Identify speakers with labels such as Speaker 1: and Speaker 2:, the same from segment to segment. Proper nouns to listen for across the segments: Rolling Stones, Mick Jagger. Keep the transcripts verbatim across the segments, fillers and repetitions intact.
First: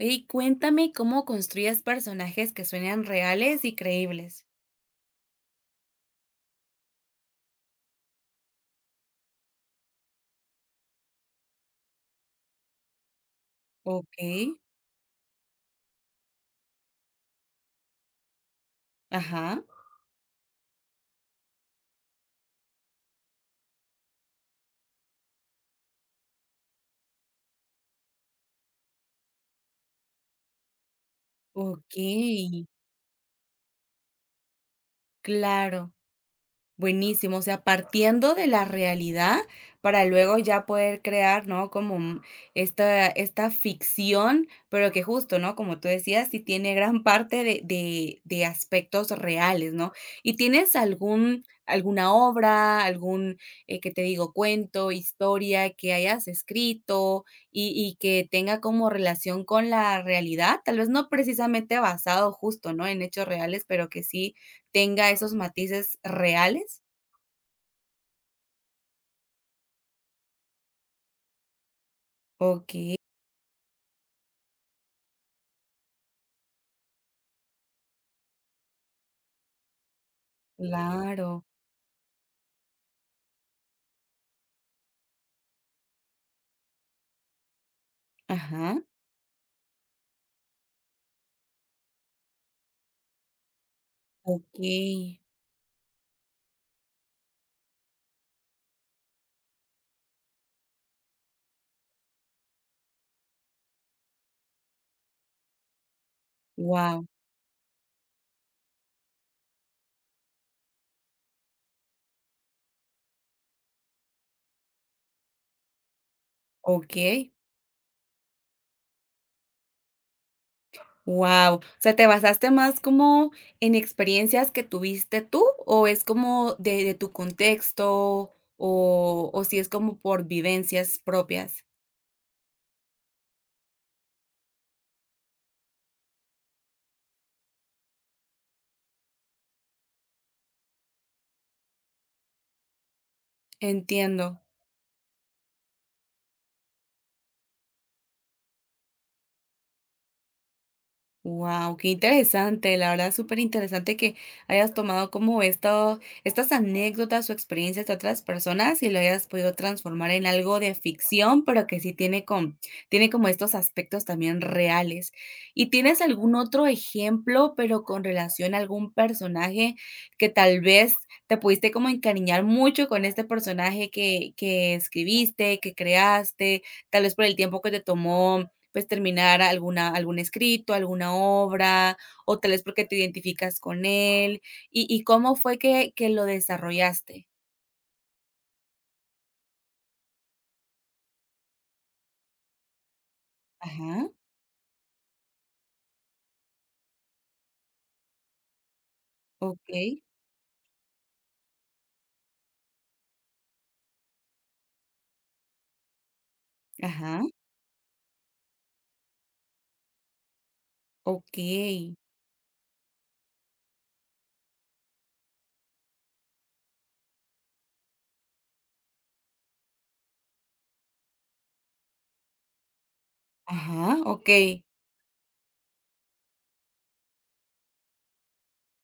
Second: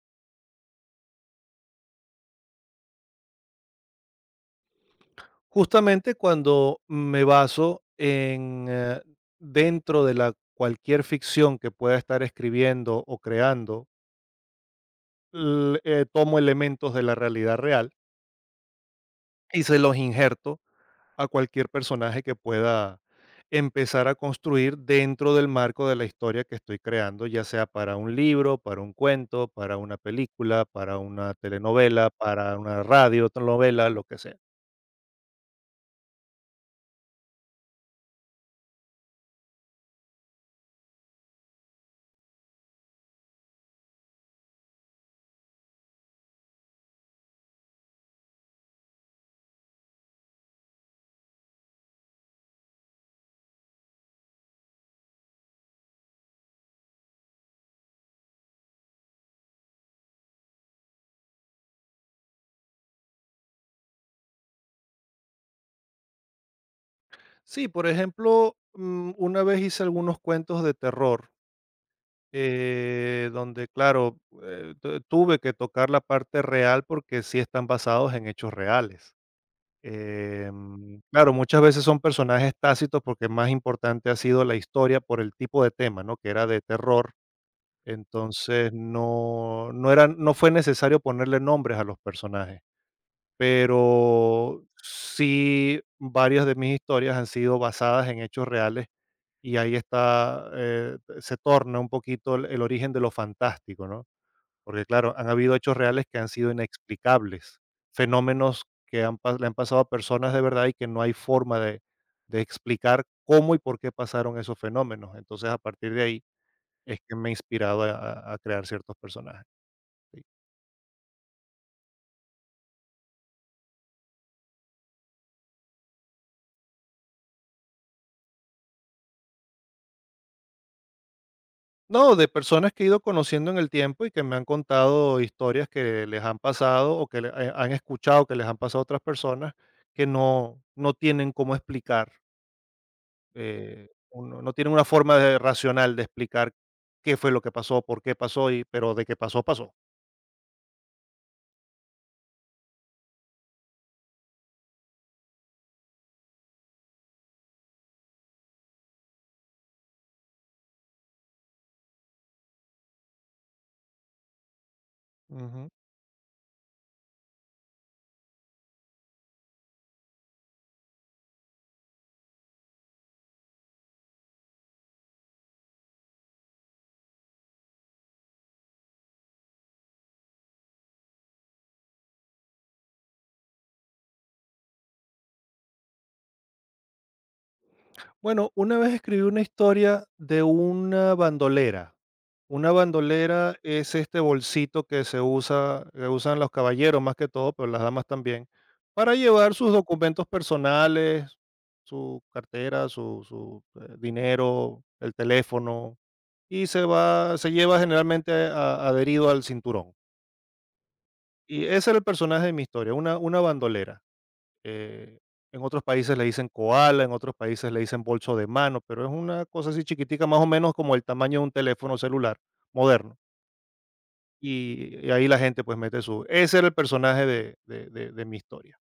Speaker 1: Oye, y cuéntame cómo construyes personajes que suenan reales y creíbles.
Speaker 2: Justamente cuando me baso en, eh, dentro de la cualquier ficción que pueda estar escribiendo o creando,
Speaker 1: Okey,
Speaker 2: l- eh, tomo elementos de la realidad real y
Speaker 1: ajá,
Speaker 2: se los injerto a cualquier personaje que pueda empezar a construir dentro del marco de la historia que estoy creando, ya sea para un libro, para un cuento, para una película, para una telenovela,
Speaker 1: okey,
Speaker 2: para una radio, novela, lo que sea.
Speaker 1: claro. Buenísimo, o sea, partiendo de la realidad para luego ya poder crear, ¿no? Como mm, esta, esta ficción, pero que justo, ¿no? Como tú decías, sí tiene gran parte de, de, de aspectos reales, ¿no? ¿Y tienes algún, alguna obra, algún, eh, que te digo, cuento, historia que hayas escrito y, y que tenga como relación con la realidad? Tal vez no precisamente basado justo, ¿no? En hechos reales, pero que sí tenga esos matices reales.
Speaker 2: Sí, por ejemplo, mm, una vez hice algunos cuentos de terror,
Speaker 1: Okey,
Speaker 2: eh, donde, claro, eh, tu- tuve que tocar la parte real porque sí están basados en hechos reales. Eh, mm, claro,
Speaker 1: claro.
Speaker 2: muchas veces son personajes tácitos porque más importante ha sido la historia por el tipo de tema, ¿no? Que era de terror. Entonces
Speaker 1: Ajá,
Speaker 2: no, no era, no fue necesario ponerle nombres a los personajes. Pero
Speaker 1: okey.
Speaker 2: sí, varias de mis historias han sido basadas en hechos reales, y ahí está, eh, se torna un poquito el el origen de lo fantástico, ¿no? Porque claro, han habido hechos reales que han sido
Speaker 1: Wow,
Speaker 2: inexplicables, fenómenos que han pas le han pasado a personas de verdad y que no hay forma de de explicar cómo y por qué pasaron esos fenómenos. Entonces, a partir de ahí es que me ha
Speaker 1: okey,
Speaker 2: inspirado a a a crear ciertos personajes. Sí.
Speaker 1: wow. O sea, ¿te basaste más como en experiencias que tuviste tú, o es como de de tu contexto, o o si es como por vivencias propias?
Speaker 2: No, de personas que he ido conociendo en el tiempo y que me han contado historias que les han pasado o que le eh, han escuchado que les han pasado a otras personas que no no tienen cómo explicar, eh, o no
Speaker 1: Entiendo.
Speaker 2: no tienen una forma de racional de explicar qué fue lo que pasó, por qué pasó y pero de qué pasó, pasó.
Speaker 1: Wow, qué interesante, la verdad súper interesante que hayas tomado como esto, estas anécdotas o experiencias de otras personas y lo hayas podido transformar en algo de ficción, pero que sí tiene, con, tiene como estos aspectos también reales. ¿Y
Speaker 2: Ujú.
Speaker 1: tienes algún otro ejemplo, pero con relación a algún personaje que tal vez te pudiste como encariñar mucho con este personaje que, que escribiste, que creaste, tal vez por el tiempo que te tomó? Pues, terminar alguna algún escrito, alguna obra, o tal vez porque te identificas con él. ¿Y y cómo fue que que lo desarrollaste?
Speaker 2: Bueno, una vez escribí una historia de una bandolera. Una bandolera es
Speaker 1: Ajá,
Speaker 2: este bolsito que se usa, que usan los caballeros más que todo, pero las damas también, para llevar sus
Speaker 1: okey,
Speaker 2: documentos personales, su cartera, su, su, eh, dinero, el teléfono, y se
Speaker 1: ajá,
Speaker 2: va, se lleva generalmente a- adherido al cinturón. Y
Speaker 1: okey,
Speaker 2: ese era el personaje de mi historia, una, una bandolera. Eh, en otros países le dicen koala, en otros países le dicen bolso de mano, pero es una cosa así chiquitica, más o menos como el tamaño de un teléfono celular moderno.
Speaker 1: ajá, okey.
Speaker 2: Y, y ahí la gente pues mete su... Ese era el personaje de, de- de- de mi historia.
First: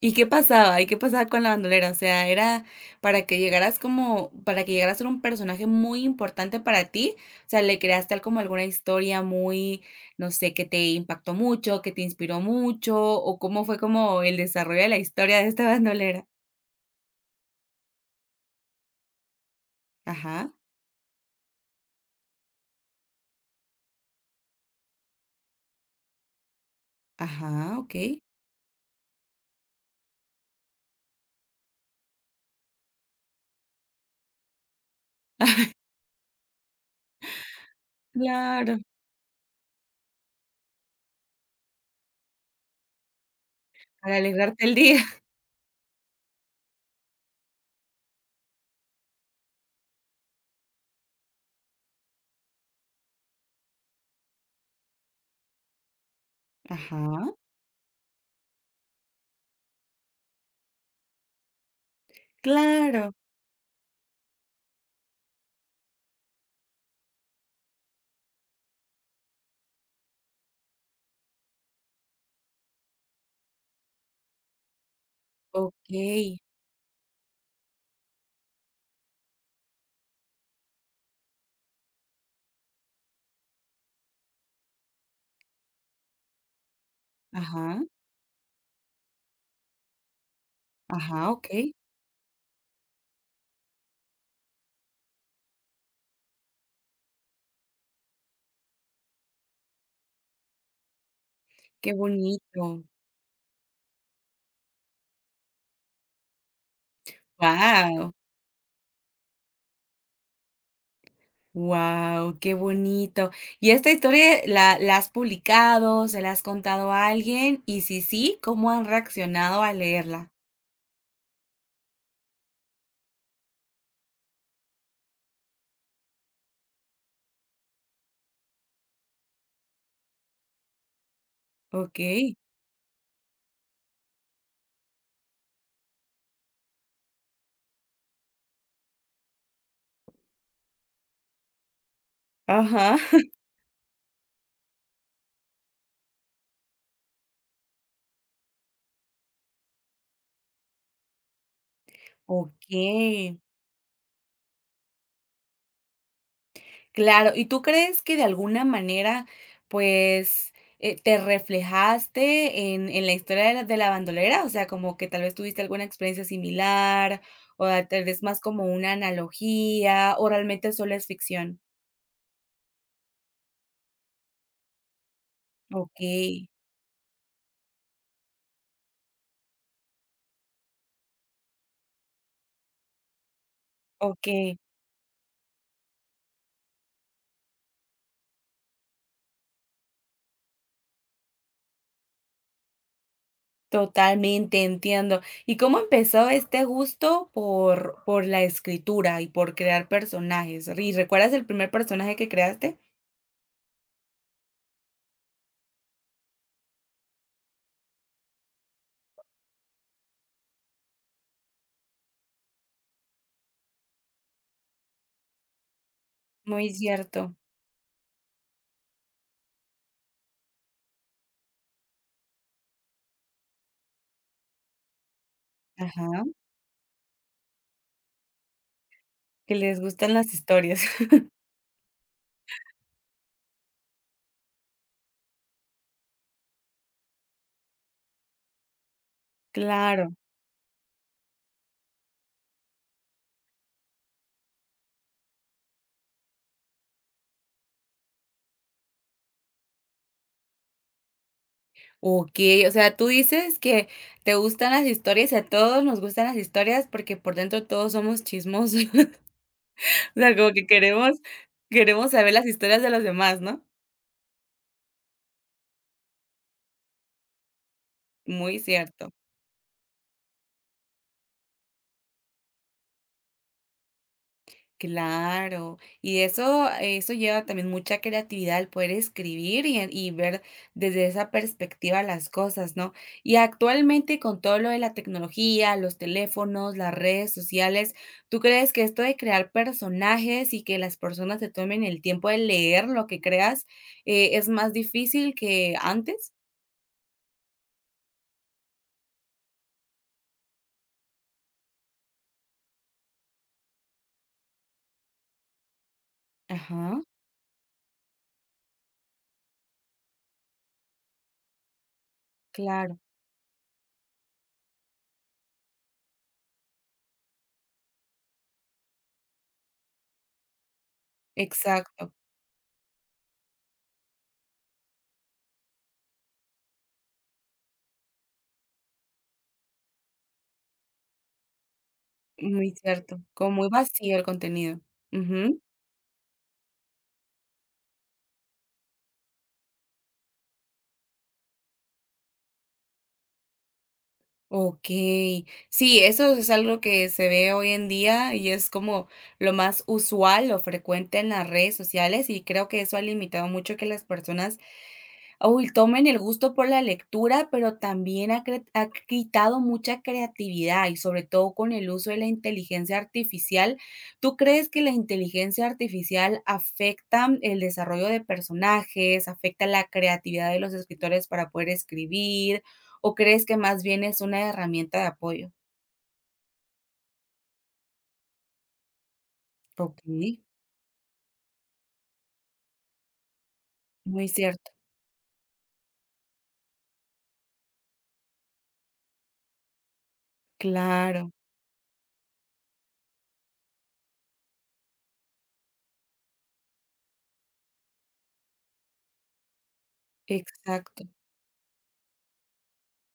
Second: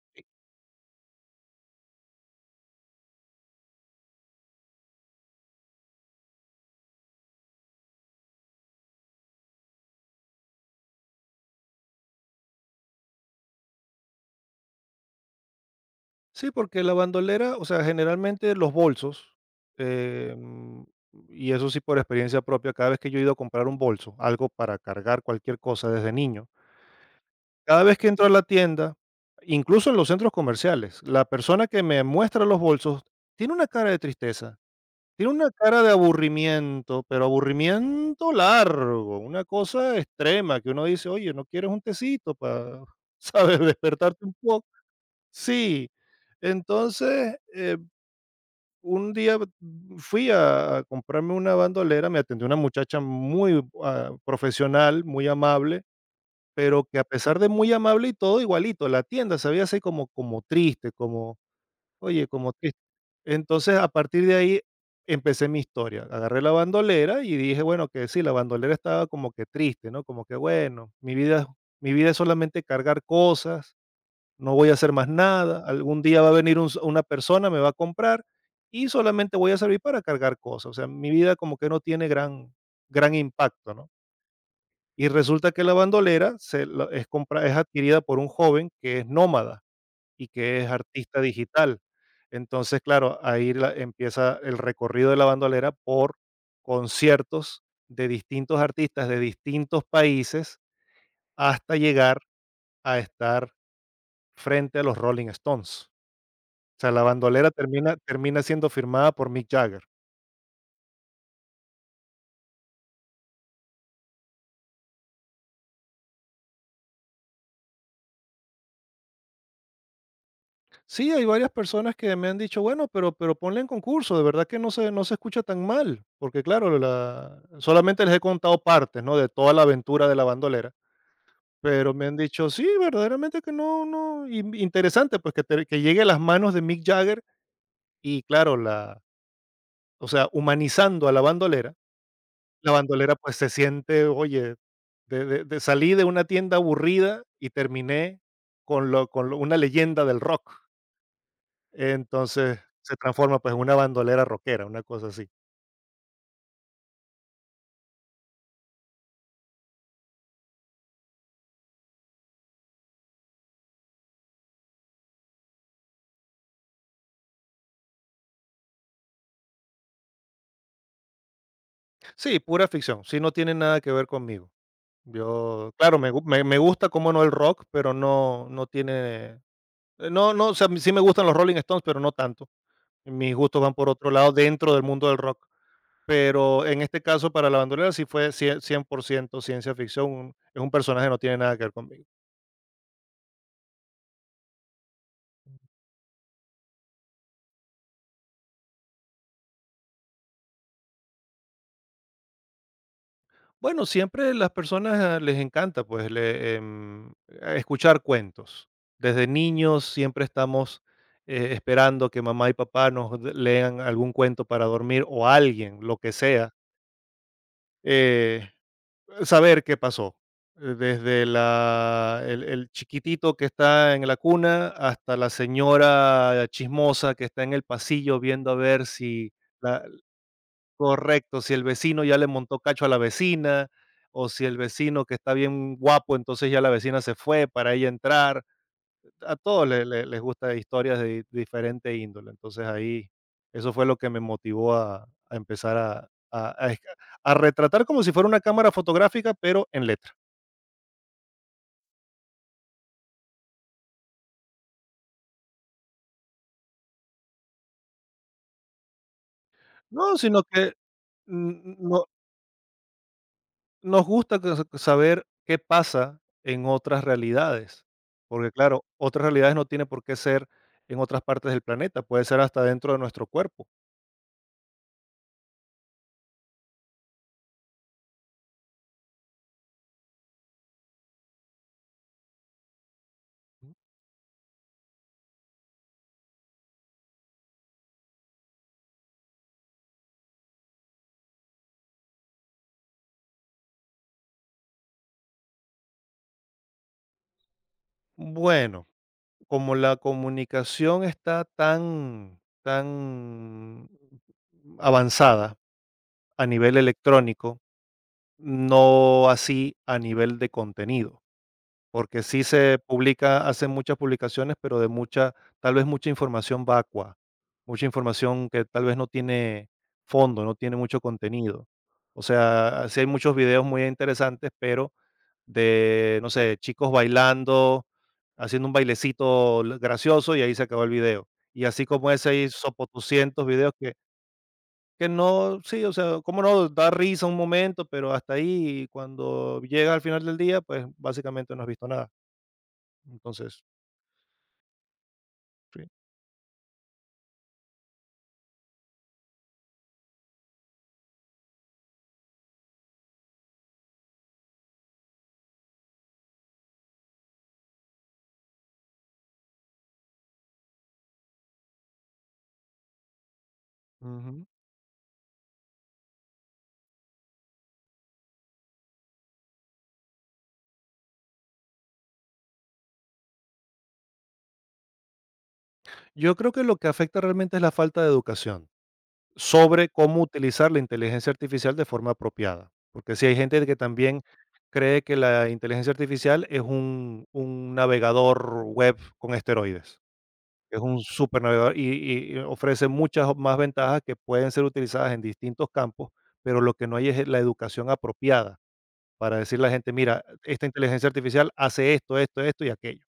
Speaker 1: ¿Y
Speaker 2: Sí.
Speaker 1: qué pasaba? ¿Y qué pasaba con la bandolera? O sea, era para que llegaras como para que llegaras a ser un personaje muy importante para ti, o sea, ¿le creaste tal como alguna historia muy, no sé, que te impactó mucho, que te inspiró mucho, o cómo fue como el desarrollo de la historia de esta bandolera?
Speaker 2: Sí, porque la bandolera, o sea, generalmente los bolsos, eh,
Speaker 1: Ajá,
Speaker 2: mm, y eso sí por experiencia propia, cada vez que yo he ido a comprar un bolso, algo para cargar cualquier cosa desde niño,
Speaker 1: ajá,
Speaker 2: cada vez que
Speaker 1: okey.
Speaker 2: entro a la tienda, incluso en los centros comerciales, la persona que me muestra los bolsos tiene una cara de tristeza, tiene una cara de aburrimiento, pero aburrimiento
Speaker 1: Claro,
Speaker 2: largo, una cosa extrema que uno dice, oye, ¿no quieres un tecito para, sabes,
Speaker 1: para
Speaker 2: despertarte un
Speaker 1: alegrarte
Speaker 2: poco?
Speaker 1: el día.
Speaker 2: Sí. Entonces, eh, un día fui a, a comprarme una bandolera, me atendió una muchacha muy ah, profesional, muy amable, pero que a
Speaker 1: Ajá,
Speaker 2: pesar de muy amable y todo, igualito, la tienda se veía así como como triste, como, oye, como triste.
Speaker 1: claro,
Speaker 2: Entonces, a partir de ahí empecé mi historia. Agarré la bandolera y dije, bueno, que sí, la bandolera estaba como que triste, ¿no? Como que, bueno, mi vida mi vida es solamente cargar cosas, no voy a hacer más nada, algún día va a
Speaker 1: okey,
Speaker 2: venir un s una persona, me va a comprar y solamente voy a servir para cargar cosas. O sea, mi vida como que no tiene gran gran impacto, ¿no? Y resulta que la bandolera se la es compra es
Speaker 1: ajá,
Speaker 2: adquirida por un joven que es nómada y que es artista
Speaker 1: ajá, okey,
Speaker 2: digital. Entonces, claro, ahí la empieza el recorrido de la bandolera por conciertos de distintos artistas de distintos países hasta
Speaker 1: qué
Speaker 2: llegar
Speaker 1: bonito.
Speaker 2: a estar frente a los Rolling Stones. O sea, la bandolera termina
Speaker 1: Wow,
Speaker 2: termina siendo firmada por Mick Jagger.
Speaker 1: wow, qué bonito. ¿Y esta historia la la has publicado, se la has contado a alguien? Y si sí, ¿cómo han reaccionado al leerla?
Speaker 2: Sí, hay varias personas que me han dicho, bueno, pero, pero ponle en concurso, de verdad que no se, no se escucha tan mal, porque claro, la, solamente les he contado partes, ¿no? De toda la aventura de la bandolera, pero me han
Speaker 1: Okey,
Speaker 2: dicho, sí, verdaderamente que no, no, y- interesante, pues que, te- que llegue a las manos de Mick Jagger y claro, la, o sea, humanizando a la bandolera, la
Speaker 1: ajá,
Speaker 2: bandolera pues se siente, oye, de, de- de- salí de una tienda aburrida y terminé con, lo, con lo- una leyenda del rock. Entonces, se transforma,
Speaker 1: okey.
Speaker 2: pues, en una bandolera rockera, una cosa así.
Speaker 1: Claro, ¿y tú crees que de alguna manera, pues, eh, te reflejaste en en la historia de la de la bandolera? O sea, como que tal vez tuviste alguna experiencia similar, o a tal vez más como una analogía, o realmente solo es ficción.
Speaker 2: Sí, pura ficción, sí, no tiene nada que ver conmigo. Yo, claro,
Speaker 1: ¿Ok?
Speaker 2: me gu me me gusta, como no, el rock, pero no no tiene, eh, no no, o sea, sí me gustan los Rolling Stones, pero no tanto. Mis gustos van por otro
Speaker 1: Ok,
Speaker 2: lado dentro del mundo del rock. Pero en este caso, para la bandolera sí fue cien por ciento ciencia ficción, un- es un personaje, que no tiene nada que ver conmigo.
Speaker 1: totalmente, entiendo. ¿Y cómo empezó este gusto por por la escritura y por crear personajes? ¿Y recuerdas el primer personaje que creaste?
Speaker 2: Bueno, siempre las personas ah, les encanta, pues, le em, escuchar cuentos. Desde niños siempre estamos, eh, esperando que mamá y papá nos d lean algún cuento para dormir o alguien, lo que sea,
Speaker 1: Muy cierto.
Speaker 2: eh, saber qué pasó. Eh, Desde la el el chiquitito que está en la cuna hasta la
Speaker 1: Ajá,
Speaker 2: señora chismosa que está en el pasillo viendo a ver si...
Speaker 1: que les gustan las historias.
Speaker 2: Correcto, si el vecino ya le montó cacho a la vecina, o si el vecino que está bien guapo, entonces ya la vecina se fue para ella entrar. A todos le
Speaker 1: Claro.
Speaker 2: le les gusta historias de diferente índole. Entonces ahí, eso fue lo que me motivó a a empezar a a a esca a retratar como si fuera una cámara fotográfica, pero en letra.
Speaker 1: Okey, o sea, tú dices que te gustan las historias, y a todos nos gustan las historias, porque por dentro todos somos chismosos.
Speaker 2: No,
Speaker 1: O sea,
Speaker 2: sino
Speaker 1: como que
Speaker 2: que,
Speaker 1: queremos
Speaker 2: mm, no
Speaker 1: queremos saber las historias de los demás, ¿no?
Speaker 2: nos gusta que saber qué pasa en otras realidades, porque
Speaker 1: Muy
Speaker 2: claro,
Speaker 1: cierto.
Speaker 2: otras realidades no tiene por qué ser en otras partes del planeta, puede ser hasta dentro de nuestro cuerpo.
Speaker 1: Claro, y eso, eso lleva también mucha creatividad, el poder escribir y, y ver desde esa perspectiva las cosas, ¿no? Y actualmente con todo lo de la tecnología, los teléfonos, las redes sociales, ¿tú crees que esto de crear personajes y que las personas se tomen el tiempo de leer lo que creas, eh, es más difícil que antes?
Speaker 2: Bueno, como la comunicación está tan tan avanzada a nivel
Speaker 1: Ajá,
Speaker 2: electrónico, no así a nivel de contenido. Porque sí se
Speaker 1: claro,
Speaker 2: publica hacen muchas publicaciones, pero de mucha tal vez mucha información vacua, mucha información que tal vez no tiene fondo, no tiene mucho contenido.
Speaker 1: exacto,
Speaker 2: O sea, sí hay muchos videos muy interesantes, pero de, no sé, chicos bailando, haciendo un bailecito l gracioso y ahí se acabó el video. Y así como ese hay
Speaker 1: muy cierto,
Speaker 2: sopotucientos
Speaker 1: como muy
Speaker 2: videos que
Speaker 1: vacío el contenido.
Speaker 2: que no
Speaker 1: Ujú.
Speaker 2: sí, o sea, cómo no, da risa un momento, pero hasta ahí, y cuando llega al final del día, pues, básicamente no has visto nada. Entonces,
Speaker 1: Okey.
Speaker 2: sí.
Speaker 1: Sí, eso es algo que se ve hoy en día y es como lo más usual o frecuente en las redes sociales, y creo que eso ha limitado mucho que las personas Uy, tomen el gusto por la lectura, pero también ha, cre- ha quitado mucha creatividad y sobre todo con el uso de la inteligencia artificial. ¿Tú
Speaker 2: Ujú.
Speaker 1: crees que la inteligencia artificial afecta el desarrollo de personajes, afecta la creatividad de los escritores para poder escribir o crees que más bien es una herramienta de apoyo?
Speaker 2: Yo creo que lo que afecta realmente es la falta de educación sobre
Speaker 1: Ok,
Speaker 2: cómo utilizar la inteligencia artificial de forma apropiada, porque si hay gente que también
Speaker 1: muy cierto.
Speaker 2: cree que la inteligencia artificial es un, un navegador web con esteroides, es un
Speaker 1: Claro,
Speaker 2: supernavegador y, y ofrece muchas más ventajas que pueden ser utilizadas en distintos campos, pero lo que no hay es la educación apropiada para decirle a la gente, mira, esta
Speaker 1: exacto.
Speaker 2: inteligencia artificial hace esto, esto, esto y aquello.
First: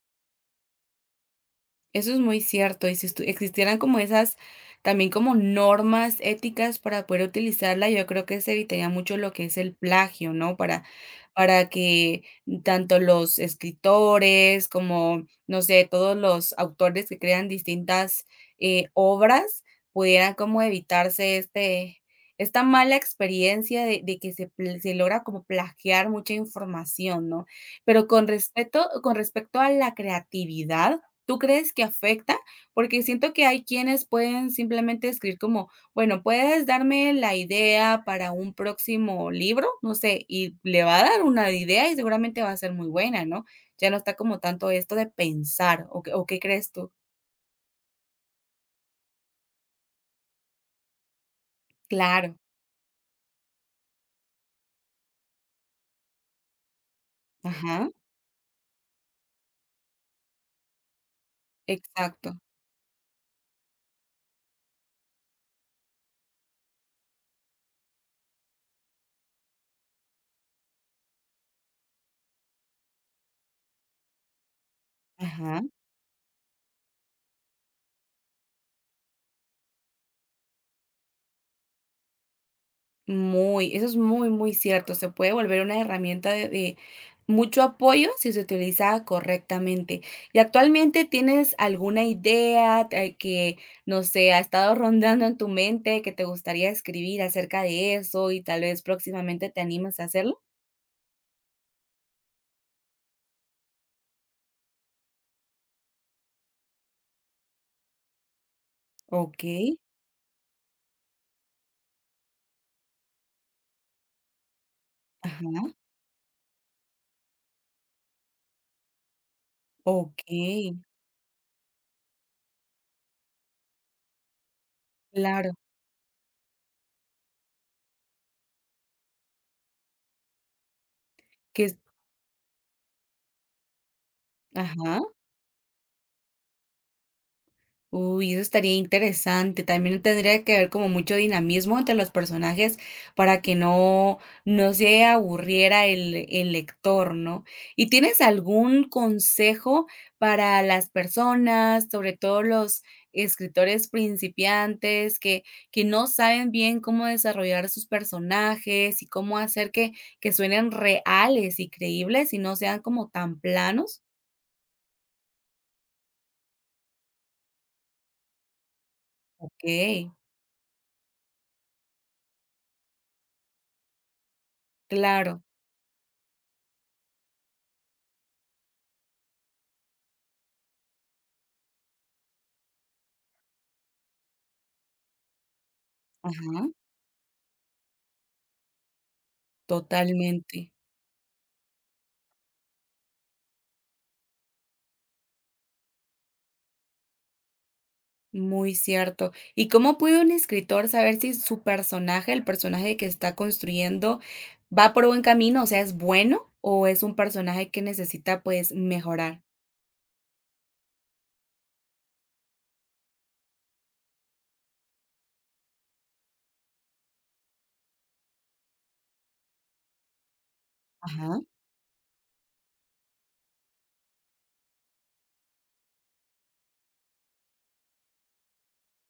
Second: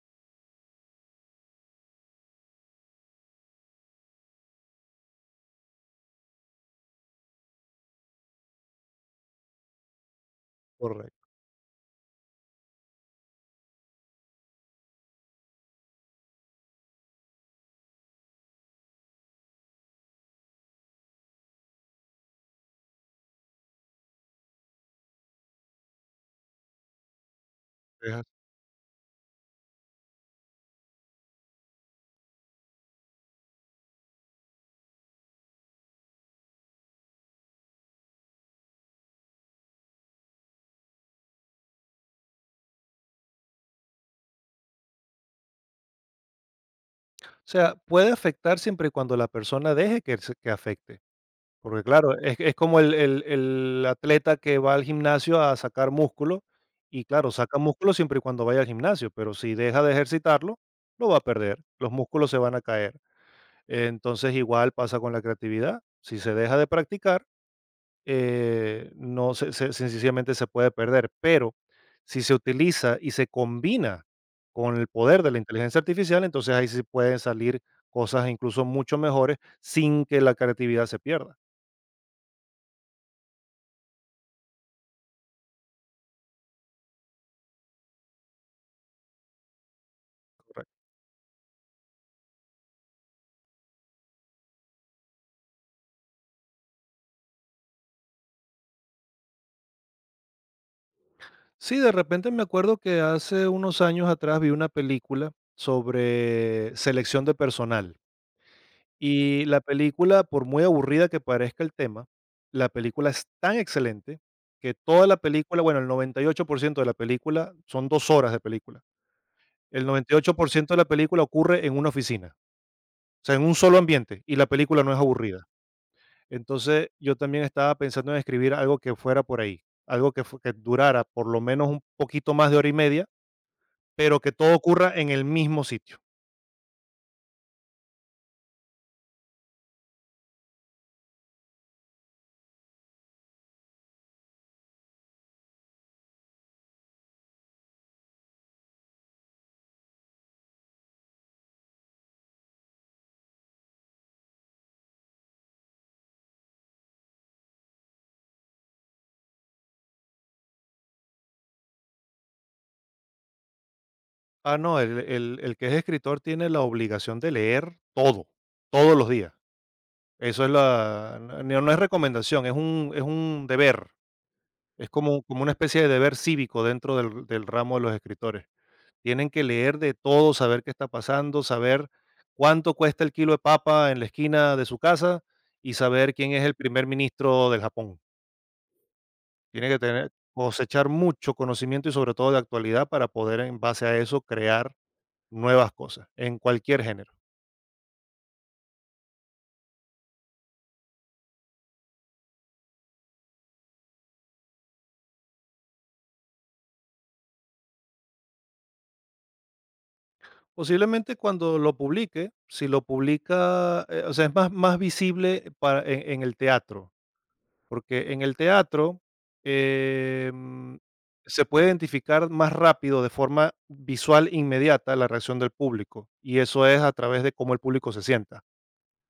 Speaker 1: Eso es muy cierto, y si estu existieran como esas, también como normas éticas para poder utilizarla, yo creo que se evitaría mucho lo que es el plagio, ¿no? Para
Speaker 2: Correcto.
Speaker 1: para que tanto los escritores como, no sé, todos los autores que crean distintas, eh, obras, pudieran como evitarse este esta mala experiencia de de que se pl se logra como plagiar mucha información, ¿no? Pero
Speaker 2: Es
Speaker 1: con respecto con respecto a la creatividad, ¿tú crees que afecta? Porque siento que hay quienes pueden simplemente escribir como, bueno, puedes darme la idea para un próximo libro, no sé, y le va a dar una idea y seguramente va a ser muy buena, ¿no? Ya no está como tanto esto de pensar, ¿o qué, o qué crees tú?
Speaker 2: O sea, puede afectar siempre y cuando la persona deje que, se- que afecte. Porque claro,
Speaker 1: Claro,
Speaker 2: es, es como el, el- el atleta que va al gimnasio a sacar músculo, y claro, saca
Speaker 1: ajá,
Speaker 2: músculo siempre y cuando vaya al gimnasio, pero si deja de ejercitarlo, lo va a perder, los músculos se
Speaker 1: exacto,
Speaker 2: van a caer. Entonces igual pasa con la creatividad. Si se deja de practicar, eh, no se se sencillamente se puede perder. Pero si se utiliza y se combina con el poder de la
Speaker 1: ajá.
Speaker 2: inteligencia artificial, entonces ahí sí pueden salir cosas incluso mucho mejores sin que la creatividad se pierda.
Speaker 1: Muy, eso es muy, muy cierto. Se puede volver una herramienta de, de mucho apoyo si se utiliza correctamente. ¿Y
Speaker 2: Correcto.
Speaker 1: actualmente tienes alguna idea eh, que, no sé, ha estado rondando en tu mente que te gustaría escribir acerca de eso y tal vez próximamente te animas a hacerlo?
Speaker 2: Sí, de repente me acuerdo que hace unos años atrás vi una película sobre selección de personal.
Speaker 1: Ok,
Speaker 2: Y la película, por muy aburrida que parezca el tema, la película es tan excelente que toda la película,
Speaker 1: ajá,
Speaker 2: bueno, el noventa y ocho por ciento de la película son dos horas de película. El noventa y ocho por ciento de
Speaker 1: ok,
Speaker 2: la película ocurre en una oficina, o sea, en un solo ambiente, y la película no es aburrida.
Speaker 1: claro,
Speaker 2: Entonces, yo también estaba pensando en escribir algo que fuera por ahí, algo que fue que durara por lo
Speaker 1: que
Speaker 2: menos
Speaker 1: es,
Speaker 2: un poquito más de hora y media, pero que todo ocurra
Speaker 1: ajá.
Speaker 2: en el mismo sitio.
Speaker 1: Uy, eso estaría interesante. También tendría que haber como mucho dinamismo entre los personajes para que no, no se aburriera el, el lector, ¿no? ¿Y tienes algún consejo para las personas, sobre todo los escritores principiantes que, que no saben bien cómo desarrollar sus personajes y cómo hacer que, que suenen reales y creíbles y no sean como tan planos?
Speaker 2: Ah, no, el el el que es escritor tiene la obligación de leer todo, todos los días.
Speaker 1: Ok,
Speaker 2: Eso es la no no no es recomendación, es un es un deber, es como como
Speaker 1: claro.
Speaker 2: una especie de deber cívico dentro del del ramo de los escritores. Tienen que leer de todo, saber qué está pasando, saber cuánto cuesta el kilo de papa en la esquina de su casa y saber quién es el
Speaker 1: Ajá,
Speaker 2: primer ministro del Japón. Tiene que tener
Speaker 1: totalmente.
Speaker 2: cosechar mucho conocimiento y sobre todo de actualidad para poder en base a eso crear nuevas cosas en cualquier género.
Speaker 1: Muy cierto. ¿Y cómo puede un escritor saber si su personaje, el personaje que está construyendo, va por buen camino? O sea, ¿es bueno o es un personaje que necesita, pues, mejorar?
Speaker 2: Posiblemente cuando lo publique, si lo publica, eh, o sea, es más, más visible para, en, en el teatro, porque en el teatro em,
Speaker 1: Ajá,
Speaker 2: se puede identificar más rápido, de forma visual inmediata, la reacción del público, y eso es a través de cómo el público se sienta,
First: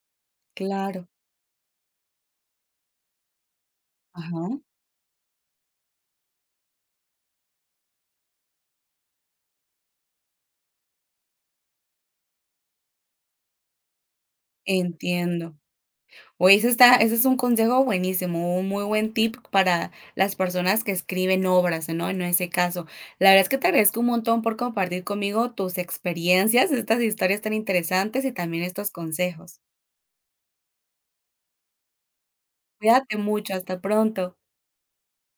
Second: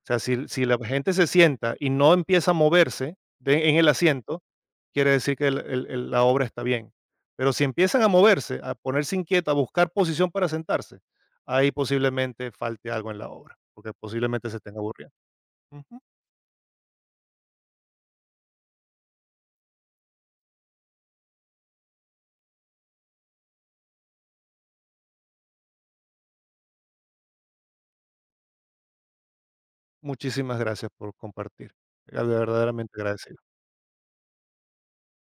Speaker 2: sea, si si la
Speaker 1: claro.
Speaker 2: gente se sienta y no empieza a moverse de en el asiento,
Speaker 1: Ajá.
Speaker 2: quiere decir que el el el la obra está bien. Pero si empiezan a moverse, a ponerse inquieta, a buscar posición para sentarse, ahí posiblemente falte algo en la obra, porque posiblemente se estén aburriendo.
Speaker 1: Entiendo.
Speaker 2: Ujú.
Speaker 1: Oye, ese está ese es un consejo buenísimo, un muy buen tip para las personas que escriben obras, ¿no? En ese caso. La verdad es que te agradezco un montón por compartir conmigo tus experiencias, estas historias tan interesantes y también estos consejos.
Speaker 2: Muchísimas gracias por compartir. Verdaderamente
Speaker 1: Cuídate
Speaker 2: agradecido.
Speaker 1: mucho, hasta pronto.